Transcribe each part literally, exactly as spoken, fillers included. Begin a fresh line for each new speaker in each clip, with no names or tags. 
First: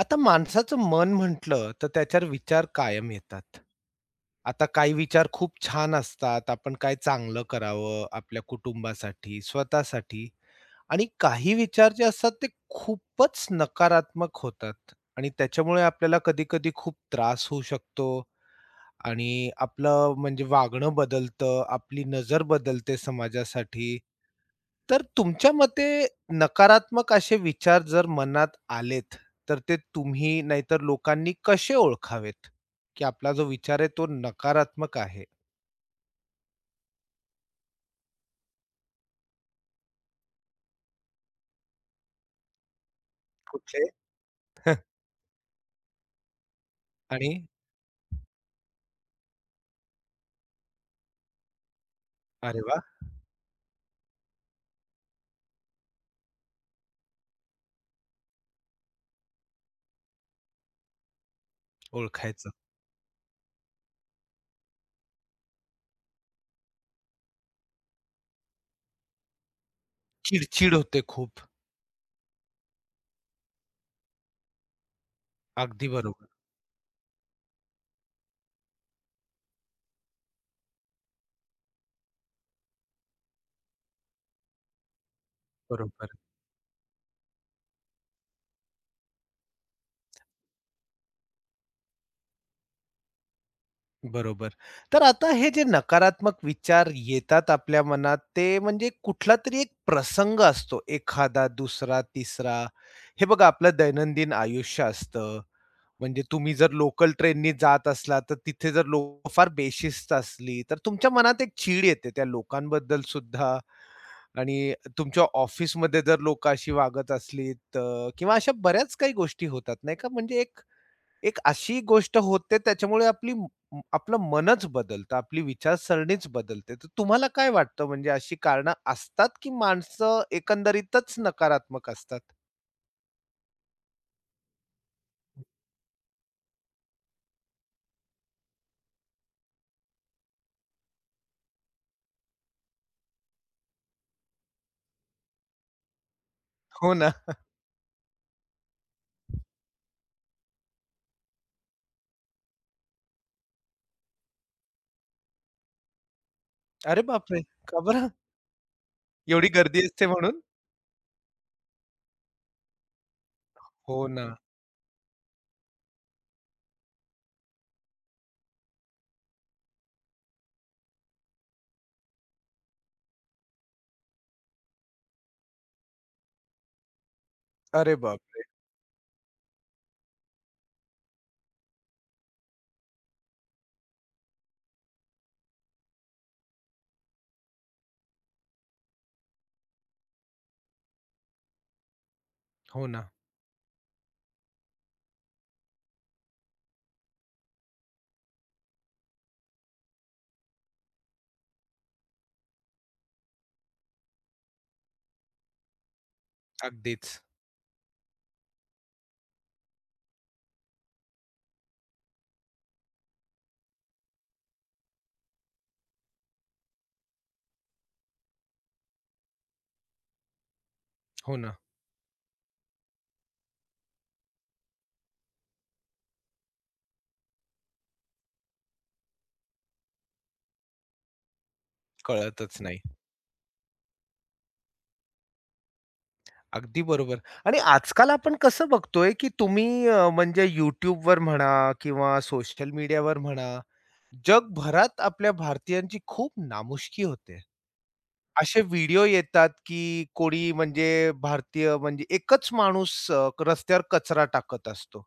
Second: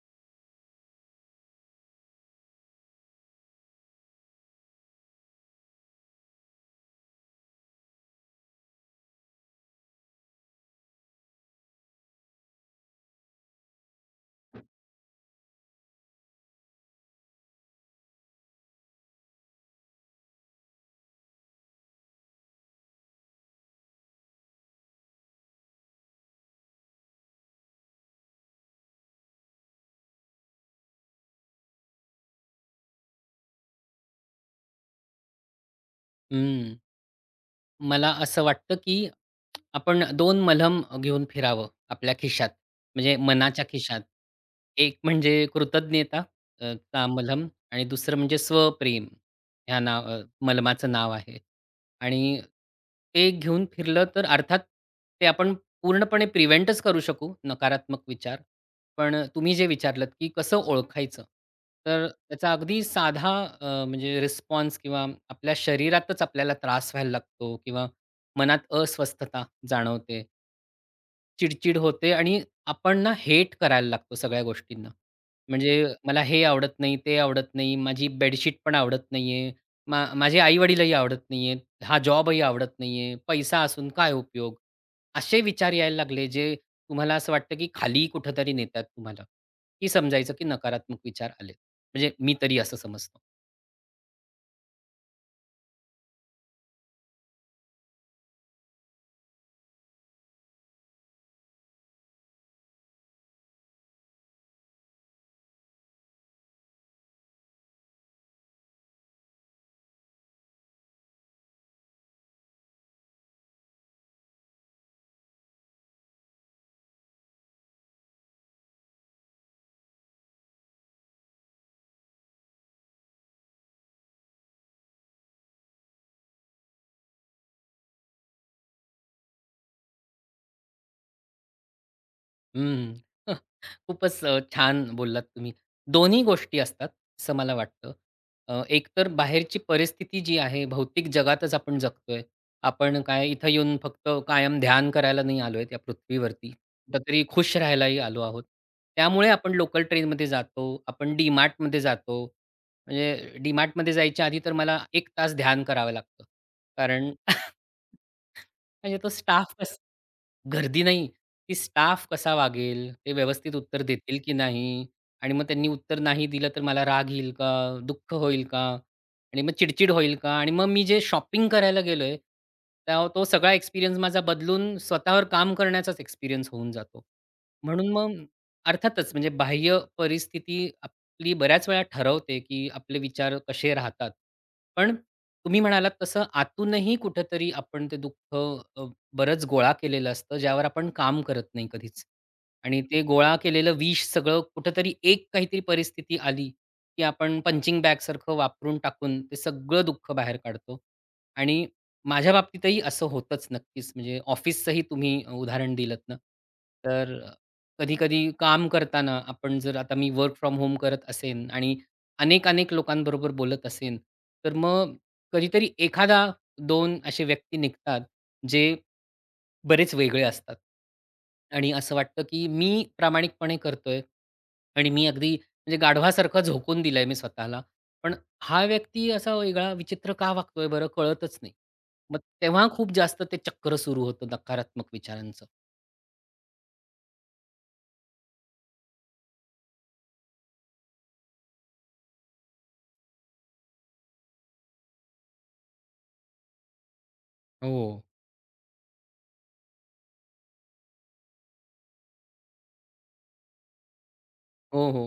आता माणसाचं मन म्हटलं तर त्याच्यावर विचार कायम येतात. आता काही विचार खूप छान असतात, आपण काय चांगलं करावं आपल्या कुटुंबासाठी, स्वतःसाठी आणि काही विचार जे असतात ते खूपच नकारात्मक होतात आणि त्याच्यामुळे आपल्याला कधी-कधी खूप त्रास होऊ शकतो आणि आपलं म्हणजे वागणं बदलतं, आपली नजर बदलते समाजासाठी तर तुमच्या मते नकारात्मक असे विचार जर मनात आलेत, तर ते तुम्ही नाहीतर लोकांनी कसे ओळखावेत? की आपला जो विचार आहे तो नकारात्मक आहे.
हं. मला असं वाटतं, की आपण दोन मलम घेऊन फिरावं आपल्या खिशात, म्हणजे मनाच्या
कुठले?
खिशात. एक म्हणजे कृतज्ञता अ, चा
आणि
मलम आणि दुसरं म्हणजे स्वप्रेम ह्या नाव अ, मलमाचं नाव आहे. आणि
अरे वाह!
ते घेऊन फिरलं तर अर्थात ते आपण पूर्णपणे प्रिव्हेंटच करू शकू नकारात्मक विचार. पण तुम्ही जे विचारलत, की कसं ओळखायचं? तर
ओळखायचं.
त्याचा अगदी साधा अ, म्हणजे रिस्पॉन्स किंवा आपल्या शरीरातच आपल्याला त्रास व्हायला लागतो किंवा मनात अस्वस्थता जाणवते.
चिडचिड होते खूप.
चिडचिड होते आणि आपण ना हेट करायला लागतो सगळ्या गोष्टींना. म्हणजे
अगदी
मला
बरोबर,
हे आवडत नाही, ते आवडत नाही, माझी बेडशीट पण आवडत नाहीये, मा माझे आई-वडीलही आवडत नाहीयेत, हा जॉबही आवडत नाहीये, पैसा असून काय उपयोग? असे विचार यायला
बरोबर,
लागले जे तुम्हाला असं वाटतं की खाली कुठेतरी नेतात तुम्हाला, की समजायचं की नकारात्मक विचार आले. म्हणजे मी तरी असं समजतो.
बरोबर. तर आता हे जे नकारात्मक विचार येतात आपल्या मनात, ते म्हणजे कुठलातरी एक प्रसंग असतो. एखादा, दुसरा, तिसरा. हे बघा आपलं दैनंदिन आयुष्य असतं. म्हणजे तुम्ही जर लोकल ट्रेननी जात असला, तर तिथे जर लोकं फार बेशिस्त असली, तर तुमच्या मनात एक चीड येते त्या लोकांबद्दल सुद्धा आणि तुमच्या ऑफिसमध्ये जर लोकं अशी वागत असली, तर किंवा अशा बऱ्याच काही गोष्टी होतात नाही का? म्हणजे एक एक अशी गोष्ट होते त्याच्यामुळे आपली म आपलं मनच बदलतं, आपली विचारसरणीच बदलते. तर तुम्हाला काय वाटतं म्हणजे अशी कारणं असतात, की माणसं एकंदरीतच नकारात्मक असतात?
हं. खूपच अ, छान बोललात तुम्ही. दोन्ही गोष्टी असतात असं मला वाटतं. अ, एकतर बाहेरची परिस्थिती जी आहे भौतिक जगातच आपण जगतोय. आपण काय इथं येऊन फक्त कायम ध्यान करायला नाही आलोय त्या पृथ्वीवरती.
हो ना.
कुठेतरी खुश राहायलाही आलो आहोत. त्यामुळे आपण लोकल ट्रेनमध्ये जातो. आपण डी जातो. म्हणजे डी जायच्या आधी तर मला एक तास ध्यान करावं लागतं.
अरे
कारण
बापरे! का बरं?
म्हणजे तो
एवढी
स्टाफ कस
गर्दी असते म्हणून?
गर्दी नाही, ती स्टाफ कसा वागेल? ते व्यवस्थित उत्तर
हो
देतील
ना.
की नाही? आणि मग त्यांनी उत्तर नाही दिलं तर मला राग येईल का? दुःख होईल का? आणि मग चिडचिड होईल का? आणि मग मी जे शॉपिंग करायला गेलोय, त्या तो सगळा एक्सपिरियन्स माझा बदलून स्वतःवर काम करण्याचाच एक्सपिरियन्स होऊन जातो. म्हणून
अरे
मग
बापरे!
अर्थातच म्हणजे बाह्य परिस्थिती ली बऱ्याच वेळा ठरवते, की आपले विचार कसे राहतात. पण तुम्ही म्हणालात तसं आतूनही कुठेतरी आपण ते दुःख अ, बरंच गोळा केलेलं असतं, ज्यावर आपण काम करत नाही कधीच. आणि
हो
ते
ना.
गोळा केलेलं विष सगळं कुठेतरी एक काहीतरी परिस्थिती आली, की आपण पंचिंग बॅगसारखं वापरून टाकून ते सगळं दुःख बाहेर काढतो. आणि माझ्या बाबतीतही असं होतंच नक्कीच. म्हणजे ऑफिसचंही तुम्ही उदाहरण दिलत ना, तर
अगदीच.
कधी-कधी काम करताना आपण जर आता मी वर्क फ्रॉम होम करत असेन आणि अनेक-अनेक लोकांबरोबर बोलत असेन, तर मग कधीतरी एखादा दोन असे व्यक्ती निघतात, जे बरेच वेगळे असतात.
हो ना.
आणि असं वाटतं, की मी प्रामाणिकपणे करतोय आणि मी अगदी म्हणजे गाढवासारखं झोकून दिलंय मी स्वतःला. पण हा व्यक्ती असा वेगळा विचित्र का वागतोय बरं कळतच नाही. मग
कळतच
तेव्हा
नाही.
खूप जास्त ते चक्र सुरू होतं नकारात्मक विचारांचं.
अगदी बरोबर. आणि आजकाल आपण कसं बघतोय, की तुम्ही अ, म्हणजे YouTubeवर म्हणा किंवा सोशल मीडियावर म्हणा, जगभरात आपल्या भारतीयांची खूप नामुष्की होते.
हो.
असे व्हिडिओ येतात, की कोणी म्हणजे भारतीय म्हणजे एकच माणूस अ, रस्त्यावर कचरा टाकत
हो,
असतो.
हो.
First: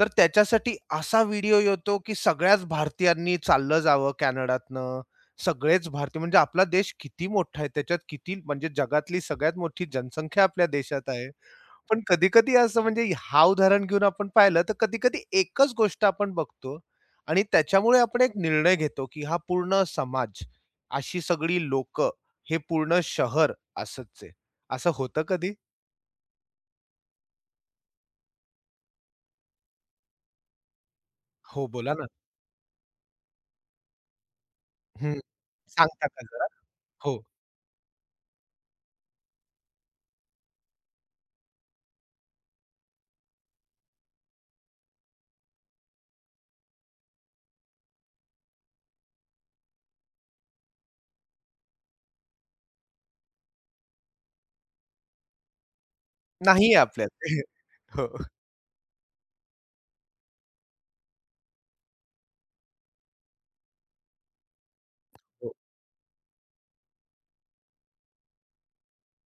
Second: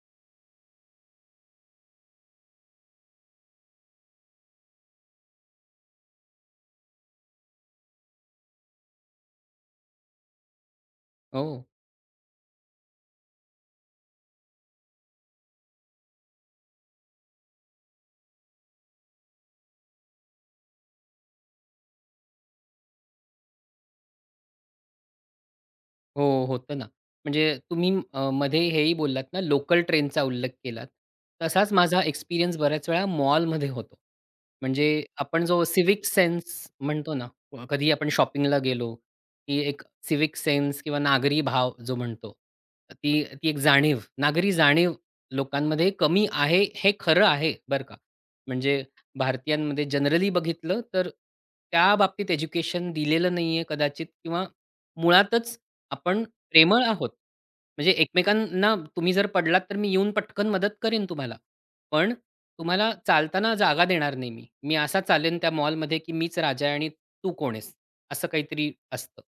तर त्याच्यासाठी असा व्हिडिओ येतो, की सगळ्याच भारतीयांनी चाललं जावं कॅनडातनं. सगळेच भारतीय म्हणजे आपला देश किती मोठा आहे, त्याच्यात किती म्हणजे जगातली सगळ्यात मोठी जनसंख्या आपल्या देशात आहे.
हो.
पण कधी-कधी असं म्हणजे हा उदाहरण घेऊन आपण पाहिलं, तर कधी-कधी एकच गोष्ट आपण बघतो आणि त्याच्यामुळे आपण एक निर्णय घेतो, की हा पूर्ण समाज, अशी सगळी लोक, हे पूर्ण शहर असंच आहे. असं होतं कधी?
हो, होतं ना. म्हणजे तुम्ही अ, मध्ये हेही बोललात ना, लोकल ट्रेनचा उल्लेख केलात.
हो,
तसाच
बोला
माझा
ना.
एक्सपिरियन्स बऱ्याच वेळा मॉलमध्ये होतो. म्हणजे
हं.
आपण जो सिविक
सांगता का जरा?
सेन्स म्हणतो
हो.
ना, कधी आपण शॉपिंगला गेलो, की एक सिव्हिक सेन्स किंवा नागरी भाव जो म्हणतो, ती ती एक जाणीव, नागरी जाणीव लोकांमध्ये कमी आहे, हे खरं आहे बरं का. म्हणजे भारतीयांमध्ये जनरली बघितलं तर त्या बाबतीत एज्युकेशन दिलेलं नाहीये कदाचित किंवा मुळातच आपण
नाही आहे
प्रेमळ आहोत.
आपल्यात.
म्हणजे
हो,
एकमेकांना तुम्ही जर पडलात, तर मी येऊन पटकन मदत करेन तुम्हाला. पण तुम्हाला चालताना जागा देणार नाही मी. मी असा चालेन त्या
हो.
मॉलमध्ये, की मीच राजा आहे आणि तू कोण आहेस? असं काहीतरी असतं.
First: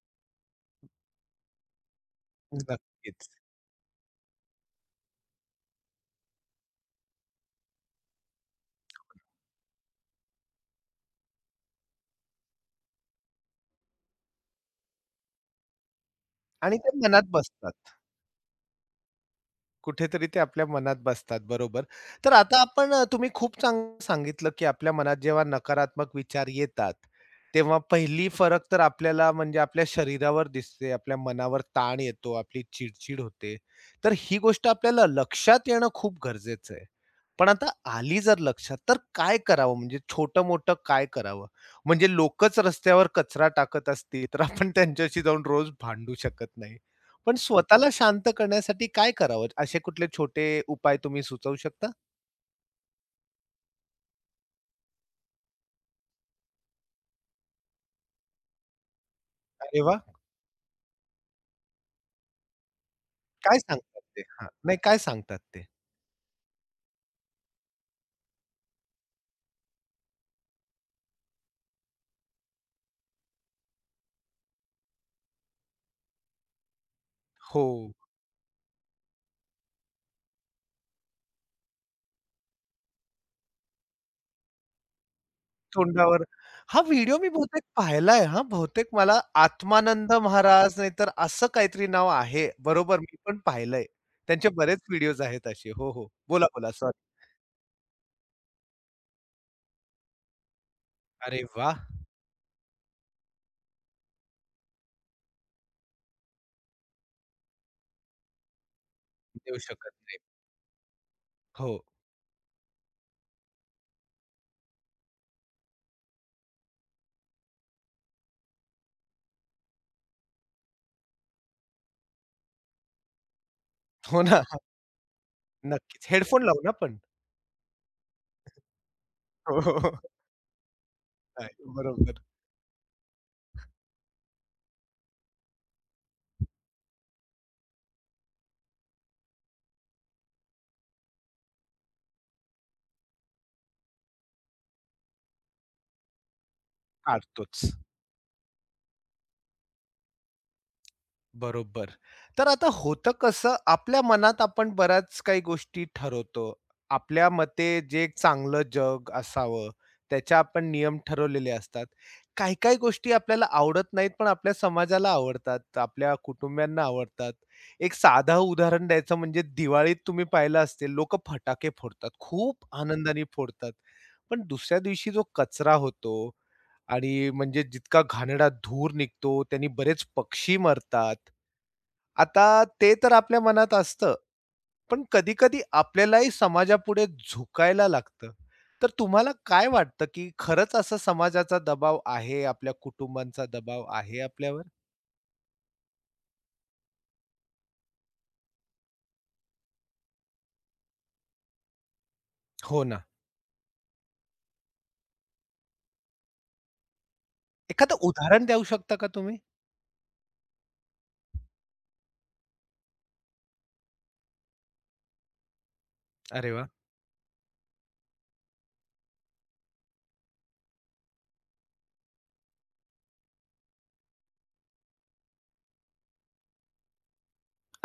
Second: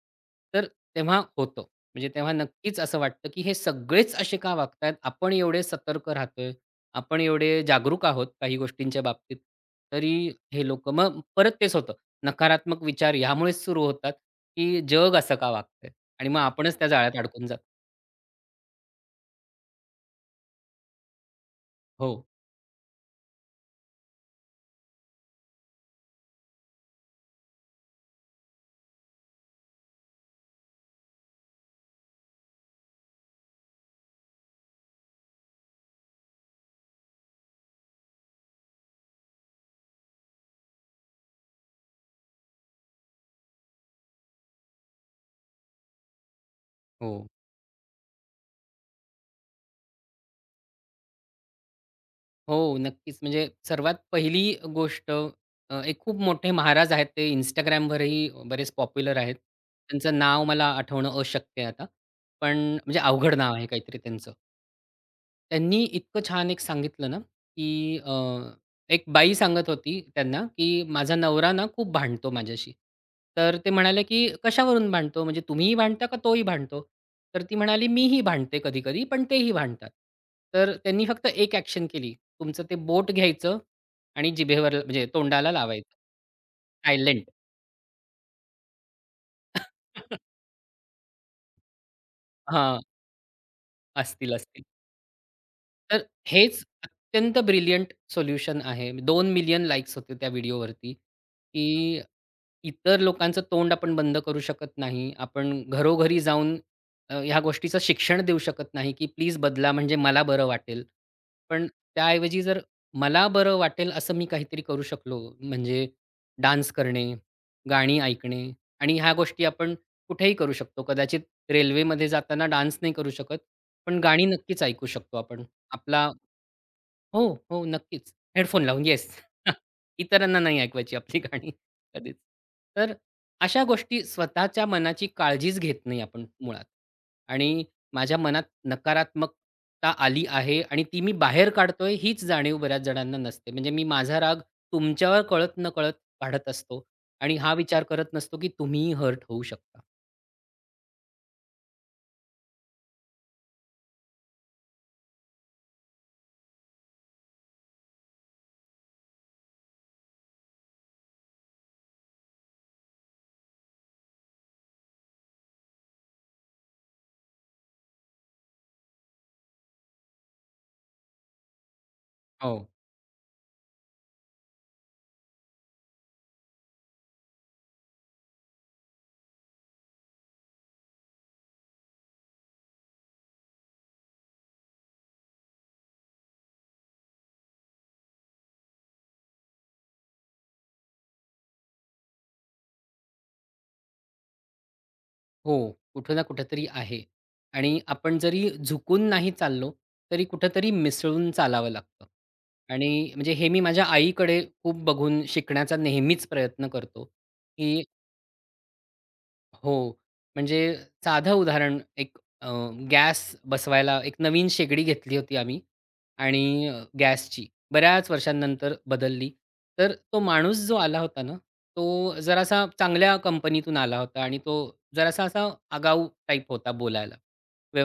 तर तेव्हा होतं. म्हणजे तेव्हा नक्कीच असं
नक्कीच.
वाटतं, की हे सगळेच असे का वागतायत? आपण एवढे सतर्क राहतोय, आपण एवढे जागरूक आहोत काही गोष्टींच्या बाबतीत, तरी हे लोकं मग परत तेच होतं. नकारात्मक विचार ह्यामुळेच सुरू होतात, की जग असं का वागतंय? आणि मग
आणि
आपणच त्या
ते
जाळ्यात
मनात
अडकून जातो.
बसतात. कुठेतरी ते आपल्या मनात बसतात, बरोबर.
हो,
तर आता आपण अ, तुम्ही खूप चांगलं सांगितलं, की आपल्या मनात जेव्हा नकारात्मक विचार येतात, तेव्हा पहिली फरक तर आपल्याला म्हणजे आपल्या शरीरावर दिसते, आपल्या मनावर ताण येतो, आपली चिड होते. तर ही गोष्ट आपल्याला लक्षात येणं खूप गरजेचं आहे. पण आता आली जर लक्षात, तर काय करावं? म्हणजे छोटं-मोठं काय करावं? म्हणजे लोकच रस्त्यावर कचरा टाकत असतील, तर आपण त्यांच्याशी जाऊन रोज भांडू शकत नाही.
हो,
पण स्वतःला शांत करण्यासाठी काय करावं? असे कुठले छोटे उपाय तुम्ही सुचवू शकता?
हो, नक्कीच. म्हणजे सर्वात पहिली गोष्ट अ, एक खूप मोठे महाराज आहेत ते Instagramवरही बरेच पॉप्युलर आहेत.
अरे वाह!
त्यांचं नाव मला आठवणं अशक्य आहे आता. पण म्हणजे अवघड नाव
काय
आहे काहीतरी
सांगतात ते?
त्यांचं.
हां, नाही काय सांगतात ते?
त्यांनी इतकं छान एक सांगितलं ना, की एक बाई सांगत होती त्यांना, की "माझा नवरा ना खूप भांडतो माझ्याशी." तर ते म्हणाले, की "कशावरून भांडतो? म्हणजे तुम्हीही भांडता का तोही भांडतो?" तर ती
हो.
म्हणाली, "मीही भांडते कधी-कधी, पण तेही भांडतात." तर त्यांनी फक्त एक ॲक्शन केली. तुमचं ते बोट घ्यायचं आणि जिभेवर म्हणजे तोंडाला लावायचं.
तोंडावर हा व्हिडिओ मी
सायलेंट.
बहुतेक पाहिलाय हां. बहुतेक मला आत्मानंद महाराज नाहीतर असं काहीतरी नाव आहे.
हां.
बरोबर मी पण पाहिलंय.
असतील,
त्यांचे
असतील.
बरेच व्हिडिओज आहेत असे. हो,
तर
हो. बोला,
हेच
बोला. सॉरी.
अत्यंत ब्रिलियंट सोल्युशन आहे. दोन मिलियन लाइक्स होते त्या व्हिडिओवरती,
अरे
की
वाह!
इतर लोकांचं तोंड आपण बंद करू शकत नाही. आपण घरोघरी जाऊन अ, ह्या गोष्टीचं शिक्षण देऊ शकत नाही, की प्लीज
देऊ
बदला
शकत.
म्हणजे मला बरं वाटेल. पण
हो.
त्याऐवजी जर मला बरं वाटेल असं मी काहीतरी करू शकलो, म्हणजे डान्स करणे, गाणी ऐकणे आणि ह्या गोष्टी आपण कुठेही करू शकतो. कदाचित रेल्वेमध्ये जाताना डान्स नाही करू शकत, पण
हो
गाणी
ना.
नक्कीच ऐकू शकतो आपण.
नक्कीच.
आपला
हेडफोन लावू ना पण.
हो, हो, नक्कीच. हेडफोन लावून येस.
हो, हो, हो.
इतरांना नाही ऐकवायची आपली गाणी
नाही.
कधीच.
बरोबर.
तर अशा गोष्टी स्वतःच्या मनाची काळजीच घेत नाही आपण मुळात. आणि माझ्या मनात नकारात्मकता आली आहे आणि ती मी बाहेर काढतोय हीच जाणीव बऱ्याच जणांना नसते. म्हणजे मी माझा राग तुमच्यावर कळत-नकळत काढत असतो आणि हा
काढतोच.
विचार करत नसतो, की तुम्हीही हर्ट होऊ शकता.
बरोबर. तर आता होतं कसं, आपल्या मनात आपण बऱ्याच काही गोष्टी ठरवतो. आपल्या मते जे एक चांगलं जग असावं, त्याच्या आपण नियम ठरवलेले असतात. काही-काही गोष्टी आपल्याला आवडत नाहीत, पण आपल्या समाजाला आवडतात, आपल्या कुटुंबियांना आवडतात. एक साधं उदाहरण द्यायचं म्हणजे दिवाळीत तुम्ही पाहिलं असतील, लोकं फटाके फोडतात,
हो.
खूप आनंदाने फोडतात. पण दुसऱ्या दिवशी जो कचरा होतो, आणि म्हणजे जितका घाणेरडा धूर निघतो, त्यांनी बरेच पक्षी मरतात. आता ते तर आपल्या मनात असतं, पण कधी-कधी आपल्यालाही समाजापुढे झुकायला लागतं. तर तुम्हाला काय वाटतं, की खरंच असा समाजाचा दबाव आहे, आपल्या कुटुंबांचा दबाव आहे आपल्यावर?
हो, कुठं ना कुठेतरी आहे. आणि आपण जरी झुकून नाही चाललो, तरी कुठेतरी मिसळून चालावं लागतं.
हो ना.
आणि म्हणजे हे मी माझ्या आईकडे खूप बघून शिकण्याचा नेहमीच प्रयत्न करतो, की
एखादं उदाहरण देऊ शकता का तुम्ही?
हो. म्हणजे साधं उदाहरण एक अ, गॅस बसवायला एक नवीन शेगडी घेतली होती आम्ही
अरे वाह!
आणि अ, गॅसची बऱ्याच वर्षांनंतर बदलली. तर तो माणूस जो आला होता ना, तो जरासा चांगल्या कंपनीतून आला होता आणि तो जरासा असा आगाऊ टाइप होता बोलायला.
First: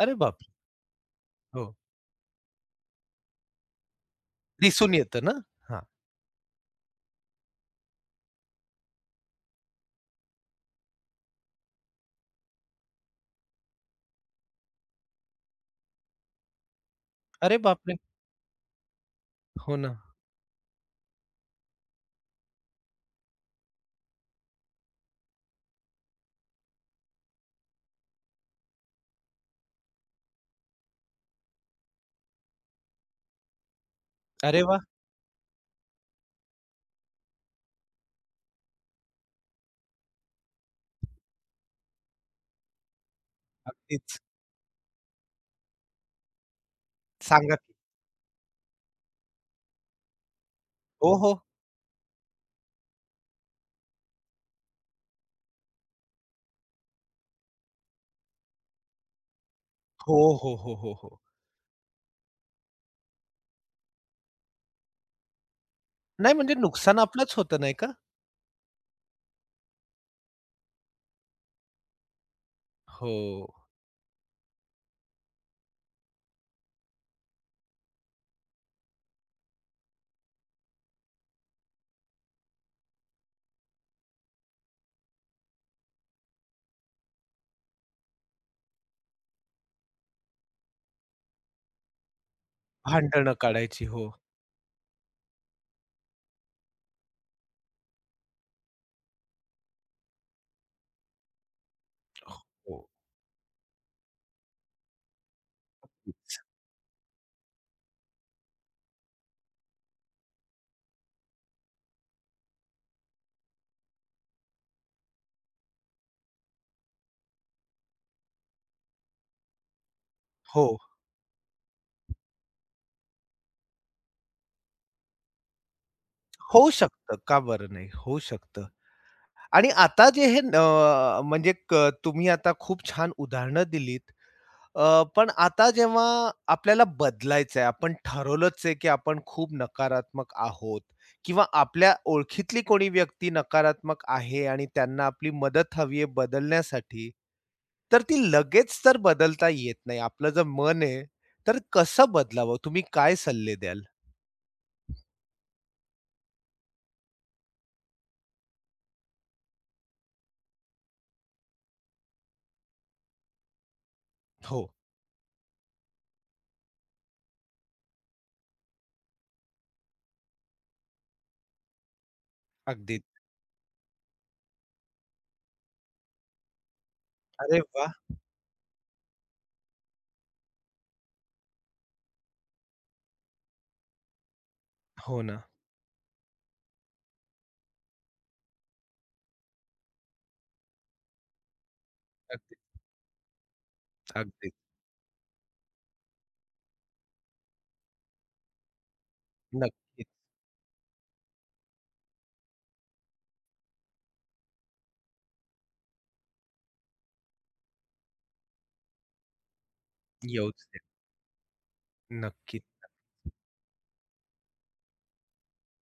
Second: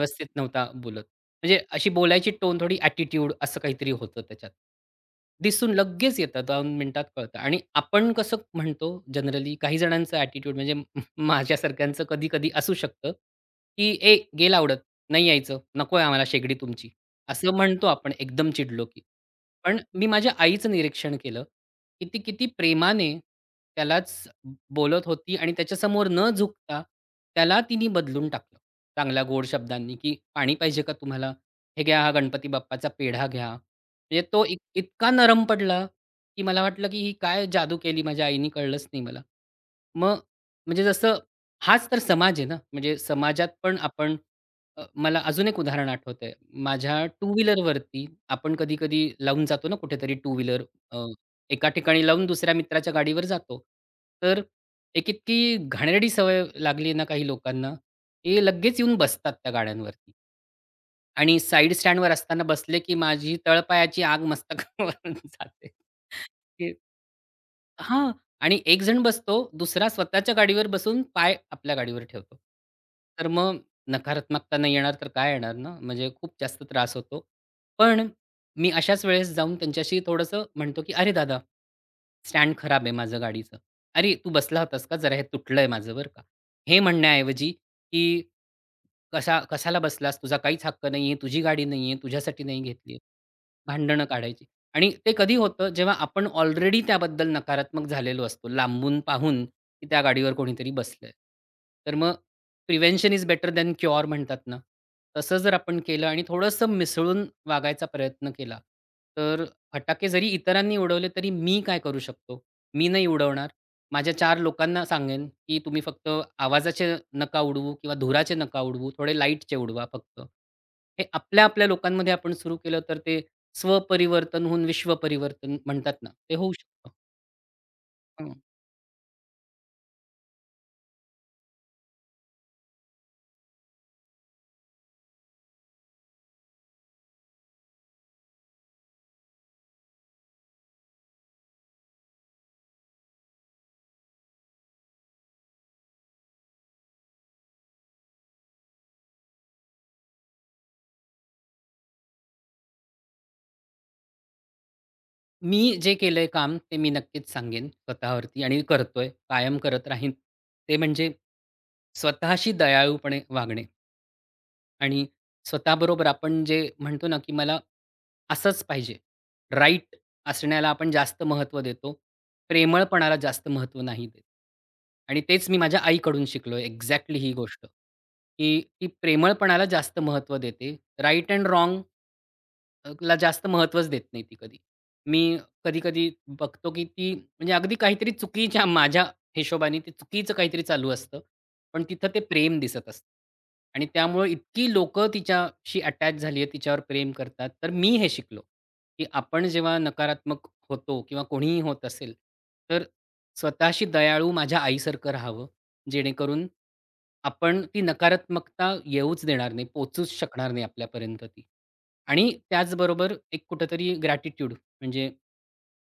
अरे बापरे!
नव्हता बोलत. म्हणजे
हो.
अशी बोलायची टोन थोडी ॲटिट्यूड असं काहीतरी होतं त्याच्यात.
दिसून येतं ना?
दिसून
हां.
लगेच येतं दोन मिनिटात कळतं आणि आपण कसं म्हणतो जनरली काही जणांचं ॲटिट्यूड म्हणजे म- माझ्यासारख्यांचं कधी-कधी असू शकतं, की "ए, गेल आवडत, नाही यायचं, नको आम्हाला शेगडी तुमची." असं
अरे
म्हणतो
बापरे!
आपण एकदम चिडलो की.
हो
पण
ना.
मी माझ्या आईचं निरीक्षण केलं, की ती किती प्रेमाने त्यालाच बोलत होती आणि त्याच्यासमोर न झुकता त्याला तिने बदलून टाकलं. चांगल्या गोड शब्दांनी, की "पाणी पाहिजे का तुम्हाला? हे घ्या हा गणपती बाप्पाचा पेढा घ्या." म्हणजे तो इत
अरे वाह!
इतका नरम पडला, की मला वाटलं की ही काय जादू केली माझ्या आईनी कळलंच नाही मला. मग म्हणजे जसं हाच तर समाज आहे ना, म्हणजे समाजात पण
अगदीच.
आपण अ, मला अजून एक उदाहरण आठवतंय. माझ्या टू
सांगा की.
व्हीलरवरती आपण कधी-कधी लावून जातो ना कुठेतरी टू व्हीलर अ,
हो, हो.
एका ठिकाणी लावून दुसऱ्या मित्राच्या गाडीवर जातो. तर एक इतकी घाणेरडी सवय लागली आहे ना काही लोकांना, ते लगेच येऊन बसतात त्या गाड्यांवरती
हो, हो, हो, हो, हो.
आणि साइड स्टँडवर असताना बसले की माझी तळपायाची आग मस्तकावर जाते.
नाही म्हणजे नुकसान आपलंच होतं नाही का?
हां. आणि एक जण बसतो, दुसरा स्वतःच्या गाडीवर बसून पाय आपल्या गाडीवर ठेवतो.
हो.
तर मग नकारात्मकता नाही येणार तर काय येणार ना? म्हणजे खूप जास्त त्रास होतो. पण मी अशाच वेळेस जाऊन त्यांच्याशी थोडंसं म्हणतो, की "अरे दादा, स्टँड खराब आहे माझं गाडीचं. अरे तू बसला होतास का? जरा हे तुटलंय माझं बरं का." हे म्हणण्याऐवजी, की "कसा कशाला बसलास? तुझा काहीच हक्क नाहीये. तुझी गाडी नाहीये. तुझ्यासाठी नाही घेतलीये."
भांडणं काढायची.
भांडणं
हो.
काढायची. आणि ते कधी होतं जेव्हा आपण ऑलरेडी त्याबद्दल नकारात्मक झालेलो असतो, लांबून पाहून की त्या गाडीवर कोणीतरी बसलंय. तर मग
हो.
Prevention is better than cure म्हणतात ना, तसं जर आपण केलं आणि थोडंसं मिसळून वागायचा प्रयत्न केला, तर फटाके जरी इतरांनी उडवले तरी मी काय करू शकतो? मी नाही उडवणार. माझ्या चार लोकांना सांगेन की तुम्ही फक्त आवाजाचे नका उडवू किंवा धुराचे नका उडवू, थोडे लाईटचे उडवा फक्त.
हो.
हे आपल्या-आपल्या लोकांमध्ये आपण सुरू केलं तर ते स्वपरिवर्तन होऊन विश्वपरिवर्तन म्हणतात ना, ते होऊ
होऊ
शकतं.
शकतं. का बरं नाही? होऊ
हं.
शकतं. आणि आता जे हे अ, म्हणजे क तुम्ही आता खूप छान उदाहरणं दिलीत. अ, पण आता जेव्हा आपल्याला बदलायचं आहे, आपण ठरवलंच आहे, की आपण खूप नकारात्मक आहोत किंवा आपल्या ओळखीतली कोणी व्यक्ती नकारात्मक आहे आणि त्यांना आपली मदत हवी आहे बदलण्यासाठी, तर ती लगेच तर बदलता येत नाही. आपलं जर मन आहे, तर कसं बदलावं? तुम्ही काय सल्ले द्याल?
मी जे केलंय काम ते मी नक्कीच सांगेन स्वतःवरती आणि करतोय, कायम करत राहीन. ते म्हणजे स्वतःशी दयाळूपणे वागणे
हो,
आणि स्वतःबरोबर आपण जे म्हणतो ना, की मला असंच पाहिजे. राईट असण्याला आपण जास्त महत्त्व देतो.
अगदी.
प्रेमळपणाला जास्त महत्त्व नाही देत. आणि तेच मी माझ्या आईकडून शिकलोय एक्झॅक्टली ही
अरे
गोष्ट,
वाह!
की ती प्रेमळपणाला जास्त महत्त्व देते. राइट एंड राँग अ, ला जास्त महत्त्वच देत नाही ती कधी.
हो
मी
ना.
कधी-कधी बघतो, की ती म्हणजे अगदी काहीतरी चुकीच्या माझ्या हिशोबाने ते चुकीचं काहीतरी चालू असतं. पण तिथं ते
अगदी,
प्रेम दिसत असतं. आणि त्यामुळे
अगदी.
इतकी लोकं तिच्याशी अटॅच झाली आहे, तिच्यावर प्रेम करतात. तर मी हे शिकलो, की आपण जेव्हा
नक्कीच.
नकारात्मक होतो किंवा कोणीही होत असेल, तर स्वतःशी दयाळू माझ्या आईसारखं राहावं. जेणेकरून आपण ती नकारात्मकता येऊच देणार नाही, पोहोचूच शकणार
येऊच
नाही
दे.
आपल्यापर्यंत ती. आणि
नक्कीच.
त्याचबरोबर एक कुठेतरी ग्रॅटिट्यूड म्हणजे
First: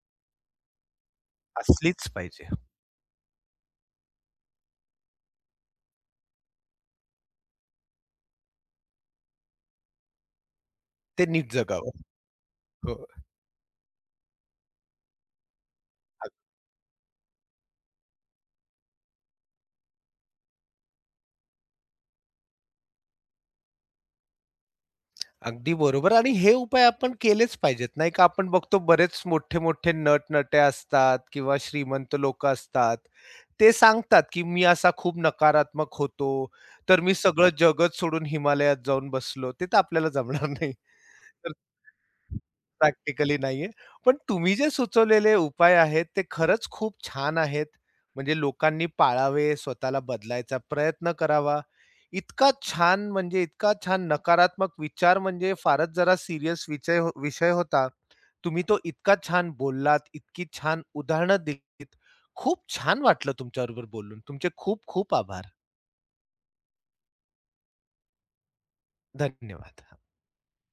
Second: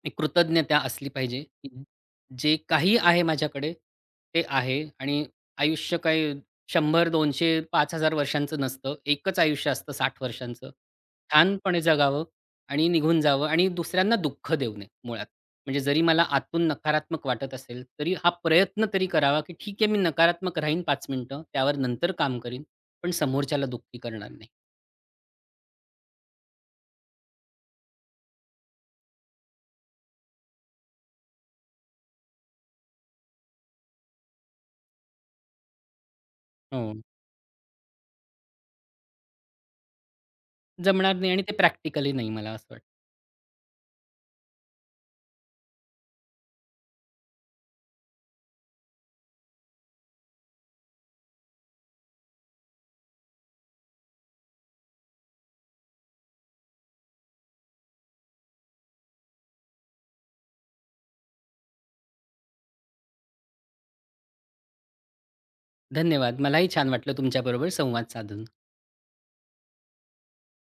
एक कृतज्ञता असली पाहिजे, की
असलीच पाहिजे.
जे काही आहे माझ्याकडे ते आहे आणि आयुष्य काही शंभर, दोनशे, पाच हजार वर्षांचं नसतं. एकच आयुष्य असतं साठ वर्षांचं.
ते नीट
छानपणे
जगावं.
जगावं आणि
हो.
निघून जावं आणि दुसऱ्यांना दुःख देऊ नये मुळात. म्हणजे जरी मला आतून नकारात्मक वाटत असेल, तरी हा प्रयत्न तरी करावा, की ठीक आहे मी नकारात्मक राहीन पाच मिनिटं, त्यावर नंतर काम करीन, पण समोरच्याला दुःखी करणार नाही.
अगदी बरोबर आणि हे उपाय आपण केलेच पाहिजेत, नाही का? आपण बघतो बरेच मोठे-मोठे नट-नट्या असतात किंवा श्रीमंत लोकं असतात. ते सांगतात, की "मी असा खूप नकारात्मक होतो,
हो.
तर मी सगळं जगत सोडून हिमालयात जाऊन बसलो." ते तर आपल्याला जमणार नाही.
जमणार नाही आणि
तर
ते प्रॅक्टिकली नाही मला असं वाटतं.
प्रॅक्टिकली नाहीये. पण तुम्ही जे सुचवलेले उपाय आहेत, ते खरंच खूप छान आहेत. म्हणजे लोकांनी पाळावे, स्वतःला बदलायचा प्रयत्न करावा. इतका छान म्हणजे इतका छान नकारात्मक विचार म्हणजे फारच जरा सीरियस विचय विषय होता. तुम्ही तो इतका छान बोललात, इतकी छान उदाहरणं दिलीत. खूप छान वाटलं तुमच्याबरोबर बोलून. तुमचे खूप खूप आभार.
धन्यवाद. मलाही छान वाटलं तुमच्याबरोबर संवाद साधून.
धन्यवाद.